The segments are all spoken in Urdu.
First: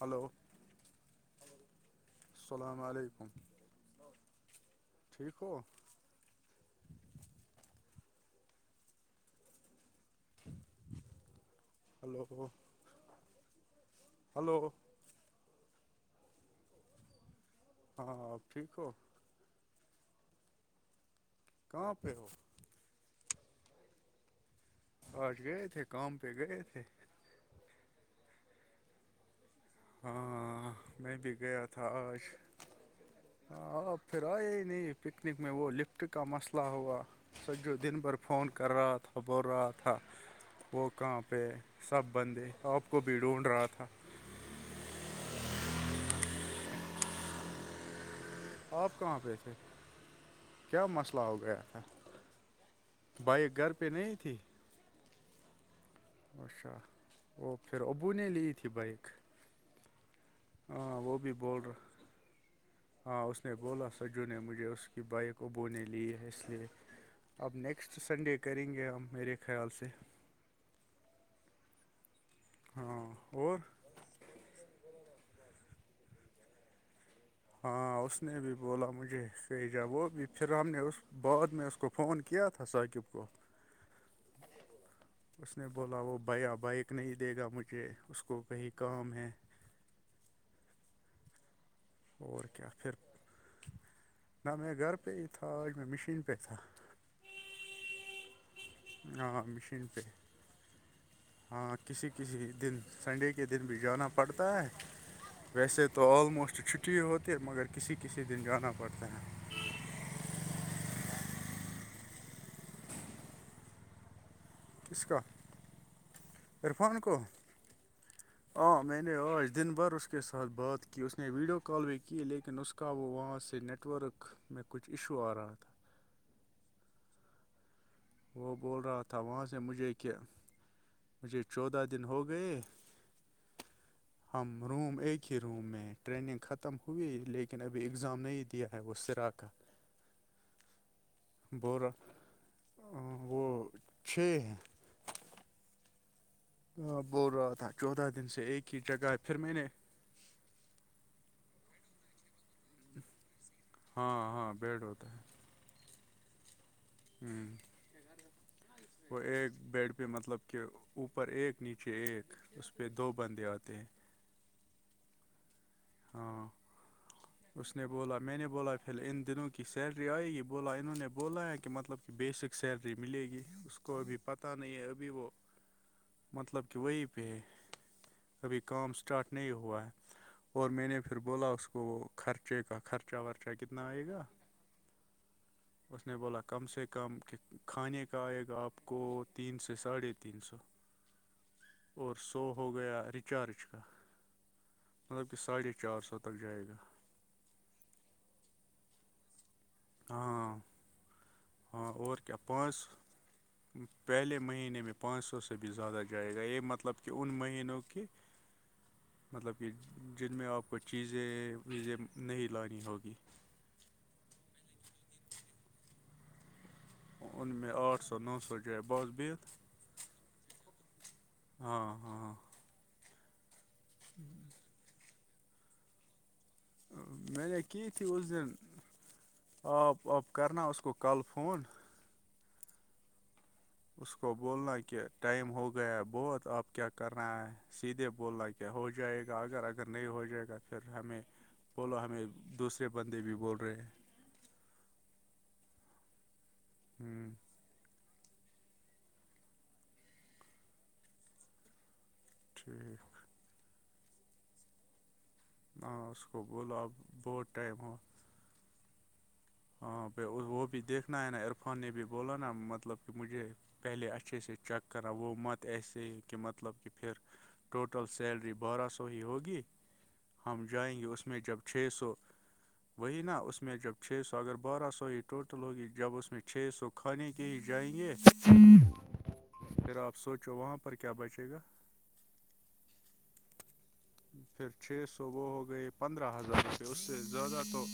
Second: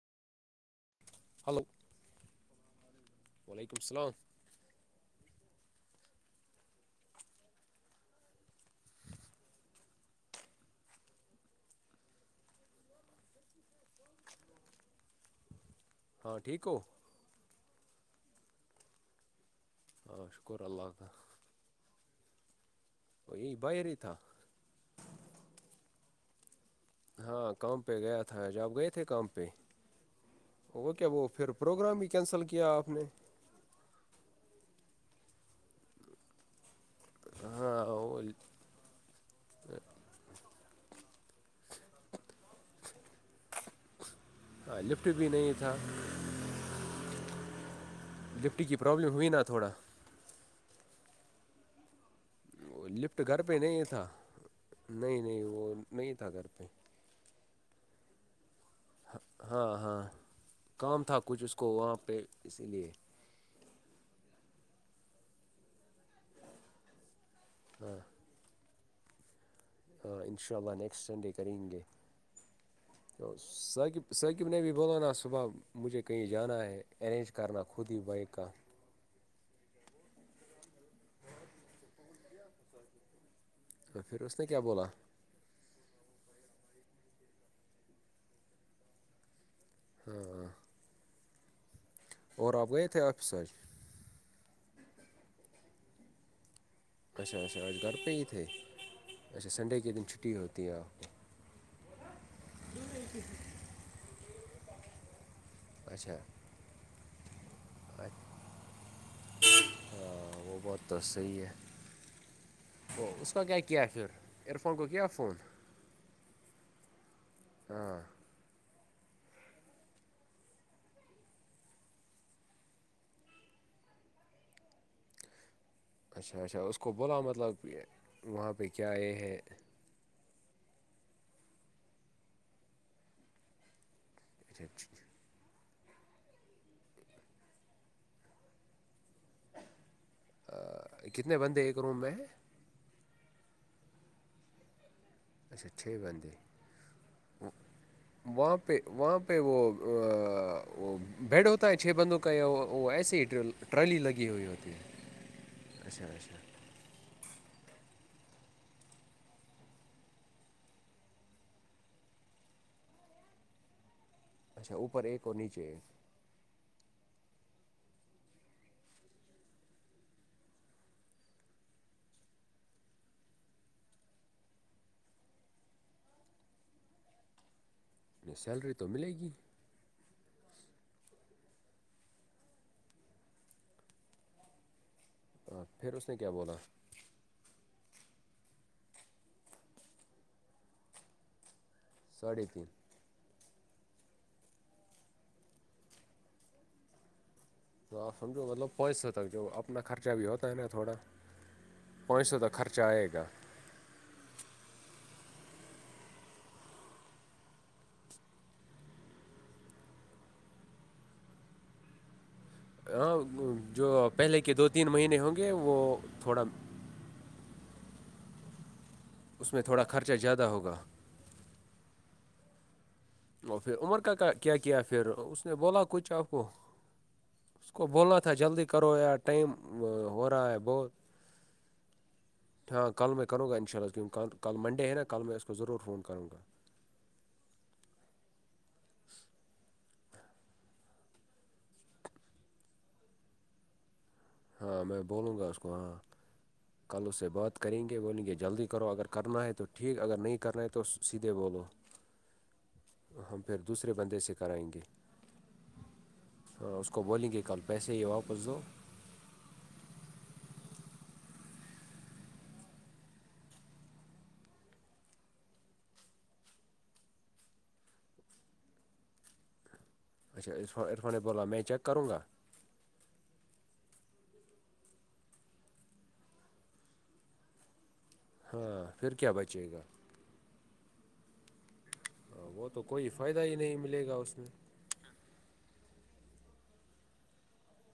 ہلو ہلو السلام علیکم وعلیکم السلام ٹھیک ہو ہلو ہلو ہاں ٹھیک ہو ہاں ٹھیک ہو [unintelligible] کہاں پہ ہو وہ یہ باہریی تھا آج گیئے تھے کم پ گی تھے ہاں کام پہ گیا تھا ج آپ گئے تھے کام پہ ہاں وہ کیا میں وہ بھی پھر گیا تھا پروگرام بھی آج کینسل کیا آپ نے آپ پھر آئے ہی نہیں پکنک میں وہ لکھ کا مسئلہ ہوا س جو ہاں دن بھر وہ فون کر رہا تھا بول رہا تھا وہ کہاں پہ سب بندے آپ کو بھی ڈھونڈ رہا تھا لفٹ بھی نہیں تھا لفٹ ٹی کی آپ پرابلم کہاں ہوئی پہ نا تھے تھڑا کیا مسئلہ ہو گیا تھا بائک گھر پہ نہیں تھی نہیں نہیں وہ نہیں تھا کر پہ اچھا وہ پھر ابو نے لی تھی بھائی ہ ہاں ہاں کام تھا وہ بھی کچھ اس بول کو رہا وہاں پہ اسی لیے ہاں اس نے بولا سجو نے مجھے اس کی بائک ابونے لی ہے اس لیے اب نیکسٹ سنڈے کریں گے ہم میرے خیال سے ہ انشاء اللہ نیکسٹ سنڈے کریں گے ہاں تو اور اکب ثقب نے بھی بولو نا صبح مجھے کہیں جانا ہے ارینج کر ہاں اس نے بھی بولا مجھے کہ جا وہ بھی پھر ہم نے اس بعد میں اس کو فون کیا تھا ثاقب کو تو پھر اس نے کیا بولا اس نے بولا وہ بھیا بائک نہیں دے گا مجھے اس کو کہیں کام ہے ہ اور کیا آپ پھر گئےےتے آفس آج نہ م گھر پ تھا آج میں مشین پہ ت تھا اچھا اچھا آج گھر پہ ہی تھے ہاں اچھا سنڈے مشین کے پہ دن چھٹٹی ہوتی ہیں آپ کو ہاں کسی کسی دن سنڈے کے دن بھی جانا پڑتا ہے ویسے کو تو اچھا آلموسٹ چھٹی ہوتی ہے مگر کسی کسی دن جانا پڑتا ہے ہ وہ بہت تو صحی ہے ا اس کا کیا کیا پھر ایئر فون کو کیا فون ررفان کو ہاں ہاں میں نے آج دن بھر اس کے ساتھ بات کی اس نے ویڈیو کال بھی کی لیکن اس کا وہاں سے نیٹ ورک میں کچھ ایشو آ رہا تھا اچھا اچھا اس کو بولا مطلب کہ وہ بول رہا تھا وہاں سے مجھے کہ مجھے چودہ دن ہو گئے ہم روم اچھا ایک کھر میں ٹریننگ ختم ہوئی لیکن ابھی اگزام نہیں دیا ہے وہ سرا کا کتنے بندے ایک بول روم رہا میں وہ چھ ہیں اچھا چھ بند ہاں بول رہا تھا چودہ دن سے ایک پہ ہی جگہ وہاں پھر پہ میں وہ نے بیڈ ہوتا ہے چھ بندوں کا یا وہ ایسے ہی ٹرالی لگی ہاں ہوئی ہاں ہوتی بیڈ ہے ہوتا اچھا اچھا ہوں وہ ایک بیڈ پہ مطلب کہ اوپر ایک نیچے ایک اس پہ دو بندے آتے ہیں اچھا اوپر ایک اور نیچے ہاں اس نے بولا میں نے بولا پھر ان دنوں کی سیلری آئے گی بولا انہوں نے بولا کہ مطلب بیسک سیلری ملے گی اس کو ابھی پتہ نہیں ہے ابھی وہ مطلب کہ وہیں پہ کبھی سیلری تو کام ملے گی اسٹارٹ نہیں ہوا ہے اور میں نے پھر بولا اس کو وہ خرچے کا خرچہ ورچہ کتنا آئے گا اس نے بولا کم سے کم کھانے کا آئے گا آپ کو تین سے ساڑھے تین سو اور سو ساڑھے تین ہو گیا ریچارج کا مطلب کہ ساڑھے چار سو تک جائے گا تو آپ سجھو مطلب پانچ سو تک جو آپ اتنا خرچہ بھی ہوتا ہے ہاں نا تھوڑا ہاں اور پانچ کیا سو تک خرچہ سو آئے گا پہلے مہینے میں پانچ سو سے بھی زیادہ جائے گا یہ مطلب کہ ان مہینوں کے مطلب کہ جن میں آپ کو چیزیں ویزیں نہیں لای ہاں جو پہلے کے دو تین مہینے ہوں گے وہ تھوڑا ان میں آٹھ سو نو سو جائے بس اس میں تھوڑا خرچہ زیادہ ہوگا ہاں ہاں ہاں اور پھر عمر کا کیا کیا پھر اس نے بولا کچھ آپ کو میں نے اس کو کی تھی بولنا اس تھا دن جلدی کرو ییا ٹائم ہو رہا ہے بہت کال فون [unintelligible] ہاں کل میں کروں گا اس انشاءلہ کو بولنا کلنڈے ہیں نا کل میں اس کو ضرور فون کروں گا [unintelligible] کر رہنا ہے سیدھے بول رہنا کہ ہو جائے گا اگر اگر نہیں ہو جائے گا پھر ہمیں [inaudible] بولو ہمیں دوسرے بندے بھی بول رہے ہیں ہاں میں بولوں گا اس کو ہاں کل اس سے ہوں بات کریں گے بولیں گے جلدی کرو اگر کرنا ہے تو ٹھیک اگر نہیں کرنا ہے تو سیدھے بولو ٹھیک [inaudible] ہم پھر دوسرے بندے سے کرائیں گے ہاں اس کو بولو تو اس اب کو بولیں گے بہت کل ٹائم پیسے ہو ہی واپس دو ہاں وہ بھی دیکھنا ہے نا عرفان نے بھی بولا نا مطلب کہ مجھے پہلے اچھے سے چیک کرا وہ مت ایسے ہے کہ مطلب کہ پھر ٹوٹل سیلری بارہ سو ہی ہوگی اچھا ہم عرفان جائیں گے عرفان نے اس میں بولا جب چیک چھ کروں سو گا وہی نا اس میں جب چھ سو تو اگر بارہ سو ہی ٹوٹل ہوگی جب اس میں چھ سو کھانے کے ہی جائیں گے ہاں پھر کیا بچے گا پھر آپ سوچو وہاں پر کیا بچے گا ہاں، وہ تو کوئی فائدہ ہی نہیں ملے گا اس میں پھر چھ سو وہ ہو گئے پندرہ ہزار روپئے اس سے زیادہ تو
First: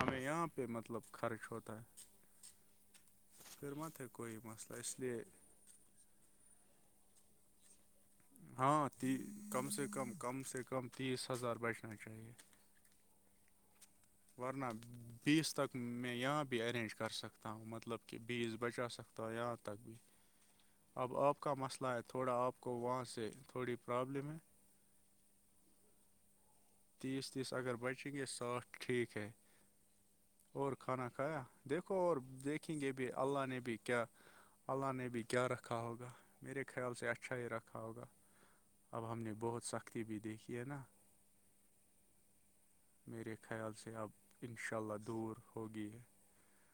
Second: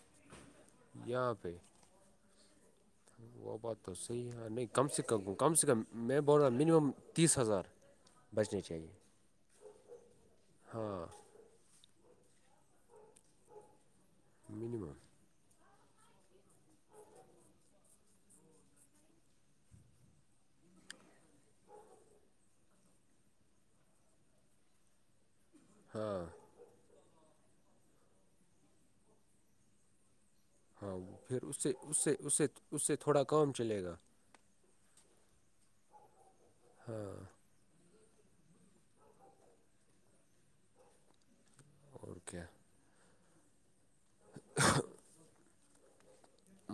ہمیں یہاں پہ مطلب یہاں خرچ پہ ہوتا ہے وہ پھر بات تو مت صحیح کوئی ہے نہیں مسئلہ کم اس سے لیے کم کم سے کم [inaudible] میں بول رہا منیمم تیس ہزار [unintelligible] بچنے ہاں چاہیے کم سے کم کم سے کم ہاں تیس ہزار بچنا چاہیے ورنہ منیمم [unintelligible] بیس تک میں یہاں بھی ارینج کر سکتا ہوں مطلب کہ بیس بچا سکتا ہوں یہاں تک بھی اب آپ کا مسئلہ ہے تھوڑا آپ کو وہاں سے تھوڑی پرابلم ہے ہاں تیس تیس اگر بچیں گے ساات ٹھیک ہے اور ہاں کھانا کھایا پھر اس سے دیکھو اس سے اور اس سے دیکھیں اس گے سے بھی تھوڑا اللہ کام نے بھی چلے گا کیا اللہ نے بھی کیا رکھا ہوگا میرے خیال سے اچھا ہی رکھا ہوگا اب ہم نے بہت سختی بھی دیکھی ہے نا اور کیا میرے خیال سے اب ان شاء اللہ دور ہوگی ہے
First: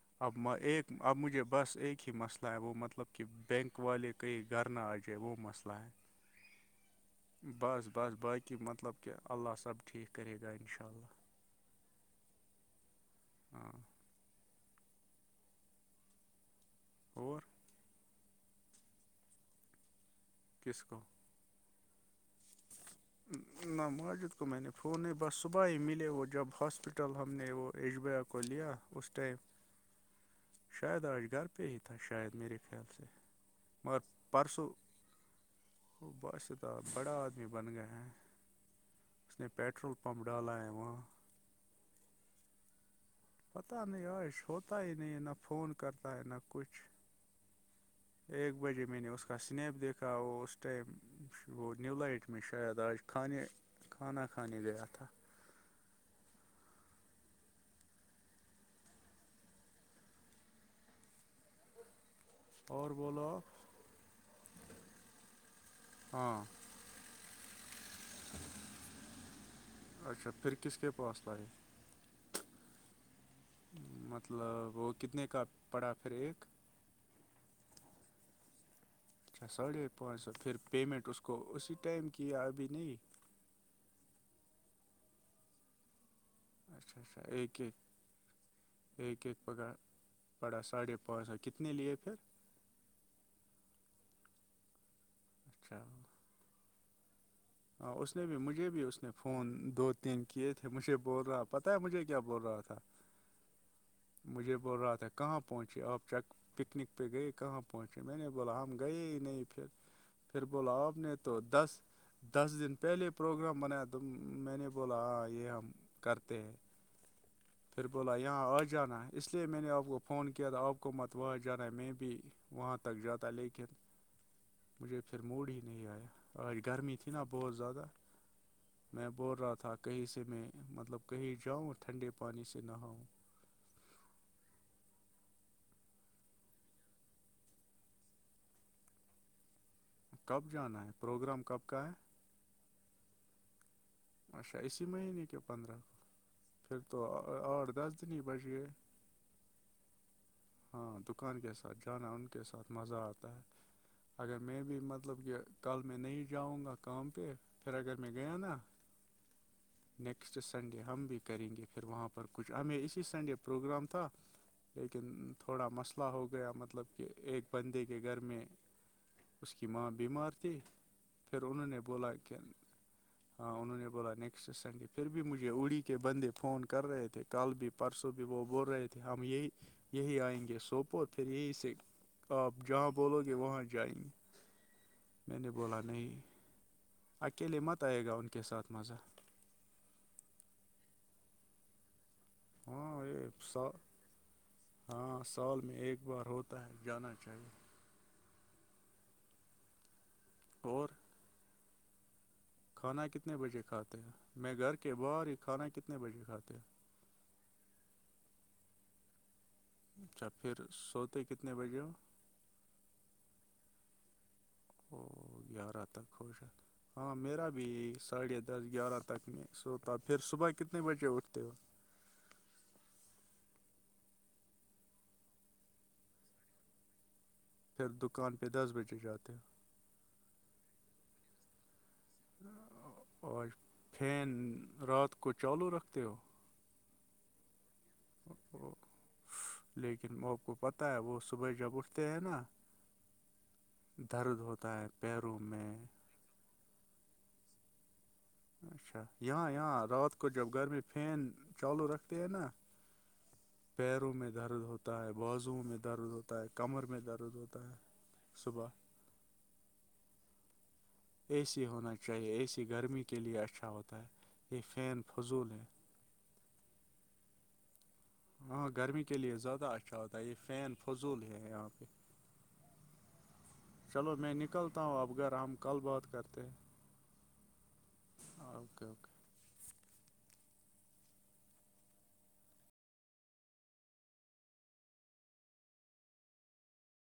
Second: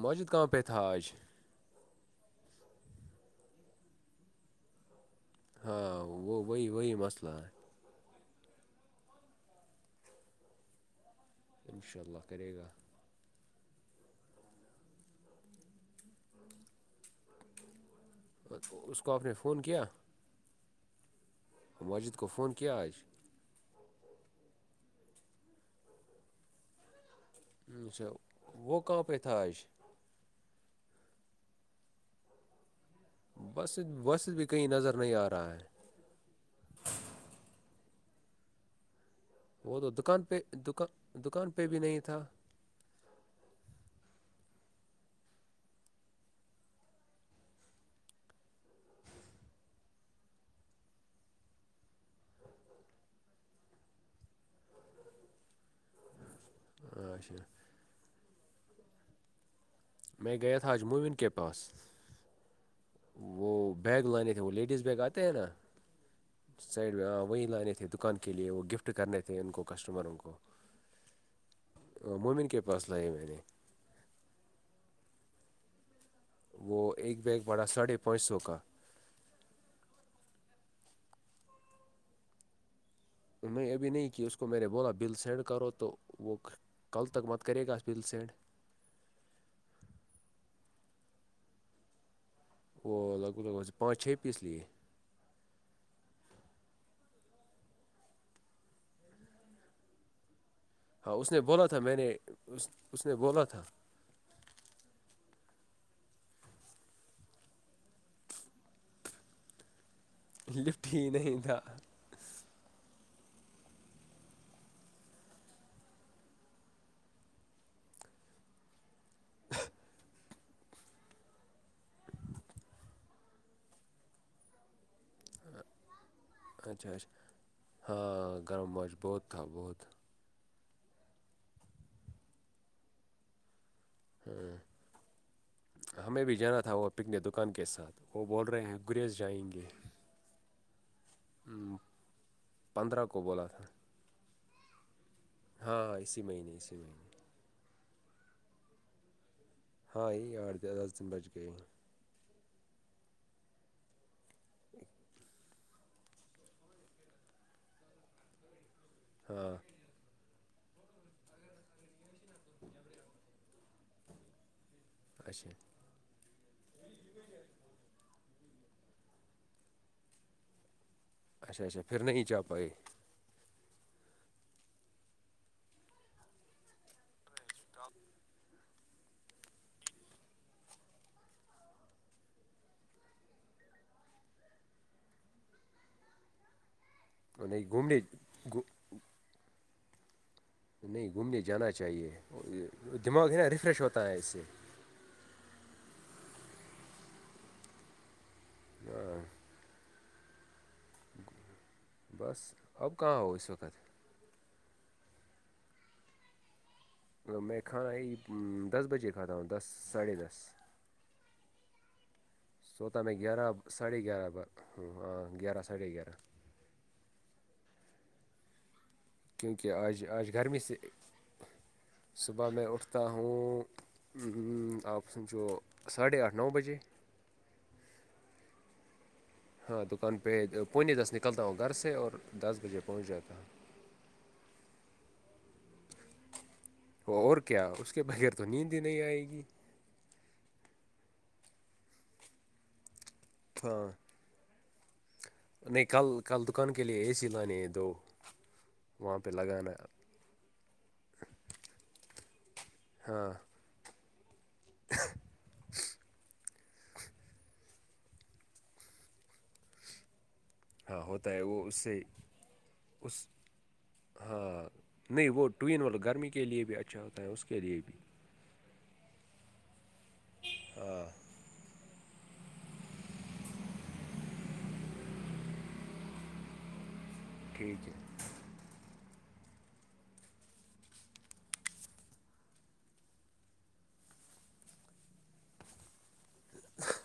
ماجد اب کہاں پہ تھا ایک آج اب مجھے بس ایک ہی مسئلہ وہ مطلب کہ بینک والے کہئی گھرنا آجے وہ مس ہاں وہ وہی وہی مسئلہ ہے بس بس بق کہ مطلب کہ اللہ سب ٹھیک کرے گا انشااد ان شاء اللہ کرے گا [unintelligible] ہاں اور اس کو آپ نے فون کیا کس کو ماجد کو فون آج [unintelligible] نہ ماجد کو میں نے فون نہیں بس صبح ہی ملے وہ جب ہاسپٹل [unintelligible] ہوٹل ہم نے وہ ایشب اچھا کو لیا وہ کہاں اس پہ ٹائم تھا آج شاید آج گھر پہ ہی تھا شاید میرے خیال سے بس وس بھی کہیں نظر نہیں آ رہا ہے وہ بادش تاہ بڑا آدمی بن گئے ہیں وہ تو دکان پہ ڈالا ہے وہاں دکان دکان پہ بھی نہیں تھا پتاہ نہیں عش ہوتا ہی نہیں ہے نہ فون کرتا ہے نہ کچھ ایک بجے میں نے اس کا سنیپ دیکھا اور اس ٹائم وہ نی لائٹ میں شاید آج کھانے کھانا کھانے گیا تھا اچھا میں گیا تھ تھا آج موومن کے پاس اور بولو آپ وہ بیگ لانے تھے وہ لیڈیز بیگ آتے ہیں نا ہاں سائڈ میں وہیں لانے تھے دکان کے لیے وہ گفٹ کرنے تھے ان کو کسٹمروں اچھا کوو پھر کس کے پاس لائی مومن کے پاس لائے میں نے مطلب وہ کتنے کا پڑا پھر ایک وہ ایک بیگ بڑا ساڑھے پانچ سو کا اچھا ساڑھے پانچ سو پھر پیمنٹ اسس کو اسی ٹائم کی ہےیا ابھی نہیں نہیں ابھی نہیں کہ اس کو میں نے بولا بل سینڈ کرو تو وہ اچھا کل اچھا تک مت ایک کرے کے گا بل سینڈ ایک ایک پکا پڑا ساڑھے پانچ سو کتنے لیے پھر وہ لگ بھگ پانچ چھ پیس لیے اچھا اس نے بھی مجھے بھی اس نے فون دو کیے تھے مجھے بول رہا پتا ہے مجھے کیا بول رہا تھا سے بولا تھا مجھے بول رہا تھا کہاں پہنچے آپ چیک پکنک پہ گئے کہاں پہنچے میں نے بولا ہم گئے ہی نہیں پھر پھر بولا لفٹ آپ ہی نے تو نہیں تھا دس دس دن پہلے پروگرام بنایا تو میں نے بولا ہاں یہ ہم کرتے ہیں پھر بولا یہاں آ جانا اس لیے میں نے آپ کو فون کیا تھا آپ کو حکومت وہاں جانا ہے میں بھی وہاں تک جاتا ہے لیکن مجھے پر موڈ ہی نہیں آیا آج اچھا گرمی اچھا تھی نا بہت زیادہ ہاں گرم ماش میں بہت بول رہا تھا بہت کہیں سے سے میں مطلب کہیں جاؤں ٹھنڈے پانی سے نہاؤں [unintelligible] ہمیں بھی جانا تھا وہ پکنے دکان کے ساتھ وہ بول رہے ہیں گریز جائیں گے کب جانا ہے پروگرام کب ہم، کا ہے پندرہ کو بولات تھا اچھا اسی مہینے کے پندرہ ہاں اسی مہینے اسی پھر تو مہینے اور دس دن ہی بجے ہاں ار ہاں دکان کے ساتھ جانا ان کے ساتھ مزہ آتا ہے اگر میں بھی مطلب کہ کل میں نہیں جاؤں گا کام پہ پھر اگر میں گیا نا ہاں نیکسٹ سنڈے ہم بھی کریں گے پھر وہاں پر کچھ ہمیں اسی سنڈے پروگرام تھا لیکن اچھا تھوڑا مسئلہ ہو گیا مطلب کہ ایک بندے کے گھر میں اس کی ماں بیمار تھی پھر اچھا انہوں نے اچھا پھر بولا نہیں کہ جا پائے ہاں انہوں نے بولا نیکسٹ سنڈے پھر بھی مجھے اڑی کے بندے فون کر رہے تھے ٹال بھی پرسوں بھی وہ بول رہے تھے ہم یہی یہی آئیں گے سوپور پھر یہیں سے آپ جہاں بولو گے وہاں جائیں گے میں نے بولا نہیں اکیلے نہیں مت گھومنے آئے گا ان کے گھو- ساتھ مزہ نہیں گھومنے جانا چاہیے ہاں یہ دماغ ہے نا سا ریفریش ہوتا ہے اس سے ہاں سال میں ایک بار ہوتا ہے جانا چاہیے ہاں اور بس اب کھانا کہاں ہو کتنے اس بجے وقت کھاتے ہیں میں گھر کے باہر ہی کھانا کتنے بجے کھاتے ہیں میںھاں یہ دس بجے کدا آد اچھا پھر سوتے کتنے بجے ہو سوتا میں گیارہ ساڑھے گیارہ بعہ اور گیار رات تک خوش ہیں ہاں میرا بھی ساڑھے دس گیارہ تک میں کیونکہ سوتا آج پھر آج صبح گرمی کتنے سے بجے اٹھتے ہو صبح میں اٹھتا ہوں آپ سنچو ساڑھے آٹھ نو بجے پھر دکان پہ دس بجے جاتے ہاں دکان پہ پونے دس نکلتا ہوں گھر سے اور دس بجے پہنچ ہو جاتا ہ اور فین رات کو چالو رکھتے ہو وہ اور کیا اس کے بغیر تو نیند ہی نہیں آئے گی لیکن وہپ کو پتہ ہے وہ صبح جب اٹھتے ہیں نا ہاں درد ہوتا ہے پیروں میں نہیں کل کل دکان کے لیے اے سی لانے ہیں دو اچھا وہاں پہ یہاں لگانا یہاں رات کو جب گھر میں فین چالو رکھتے ہیں نا ہاں پیروں میں درد ہوتا ہے بازوؤں میں درد ہوتا ہے کمر میں درد ہوتا ہے صبح ہاں ہوتا اے ہے وہ سی اس ہونا سے چاہیے اے سی گرمی کے اس لیے اچھا ہوتا ہے ہاں یہ فین نہیں وہ فضول ہے ٹوین والولو گرمی کے لیے بھی اچھا ہوتا ہے اس کے لیے بھی ہاں گرمی کے لیے زیادہ اچھا ہوتا ہے یہ فین فضول ہے یہاں پہ [unintelligible] چلو میں نکلتا ہوں اب گھر ہم کل بات کرتے ہیں ٹھیک اوکے اوکے [unintelligible]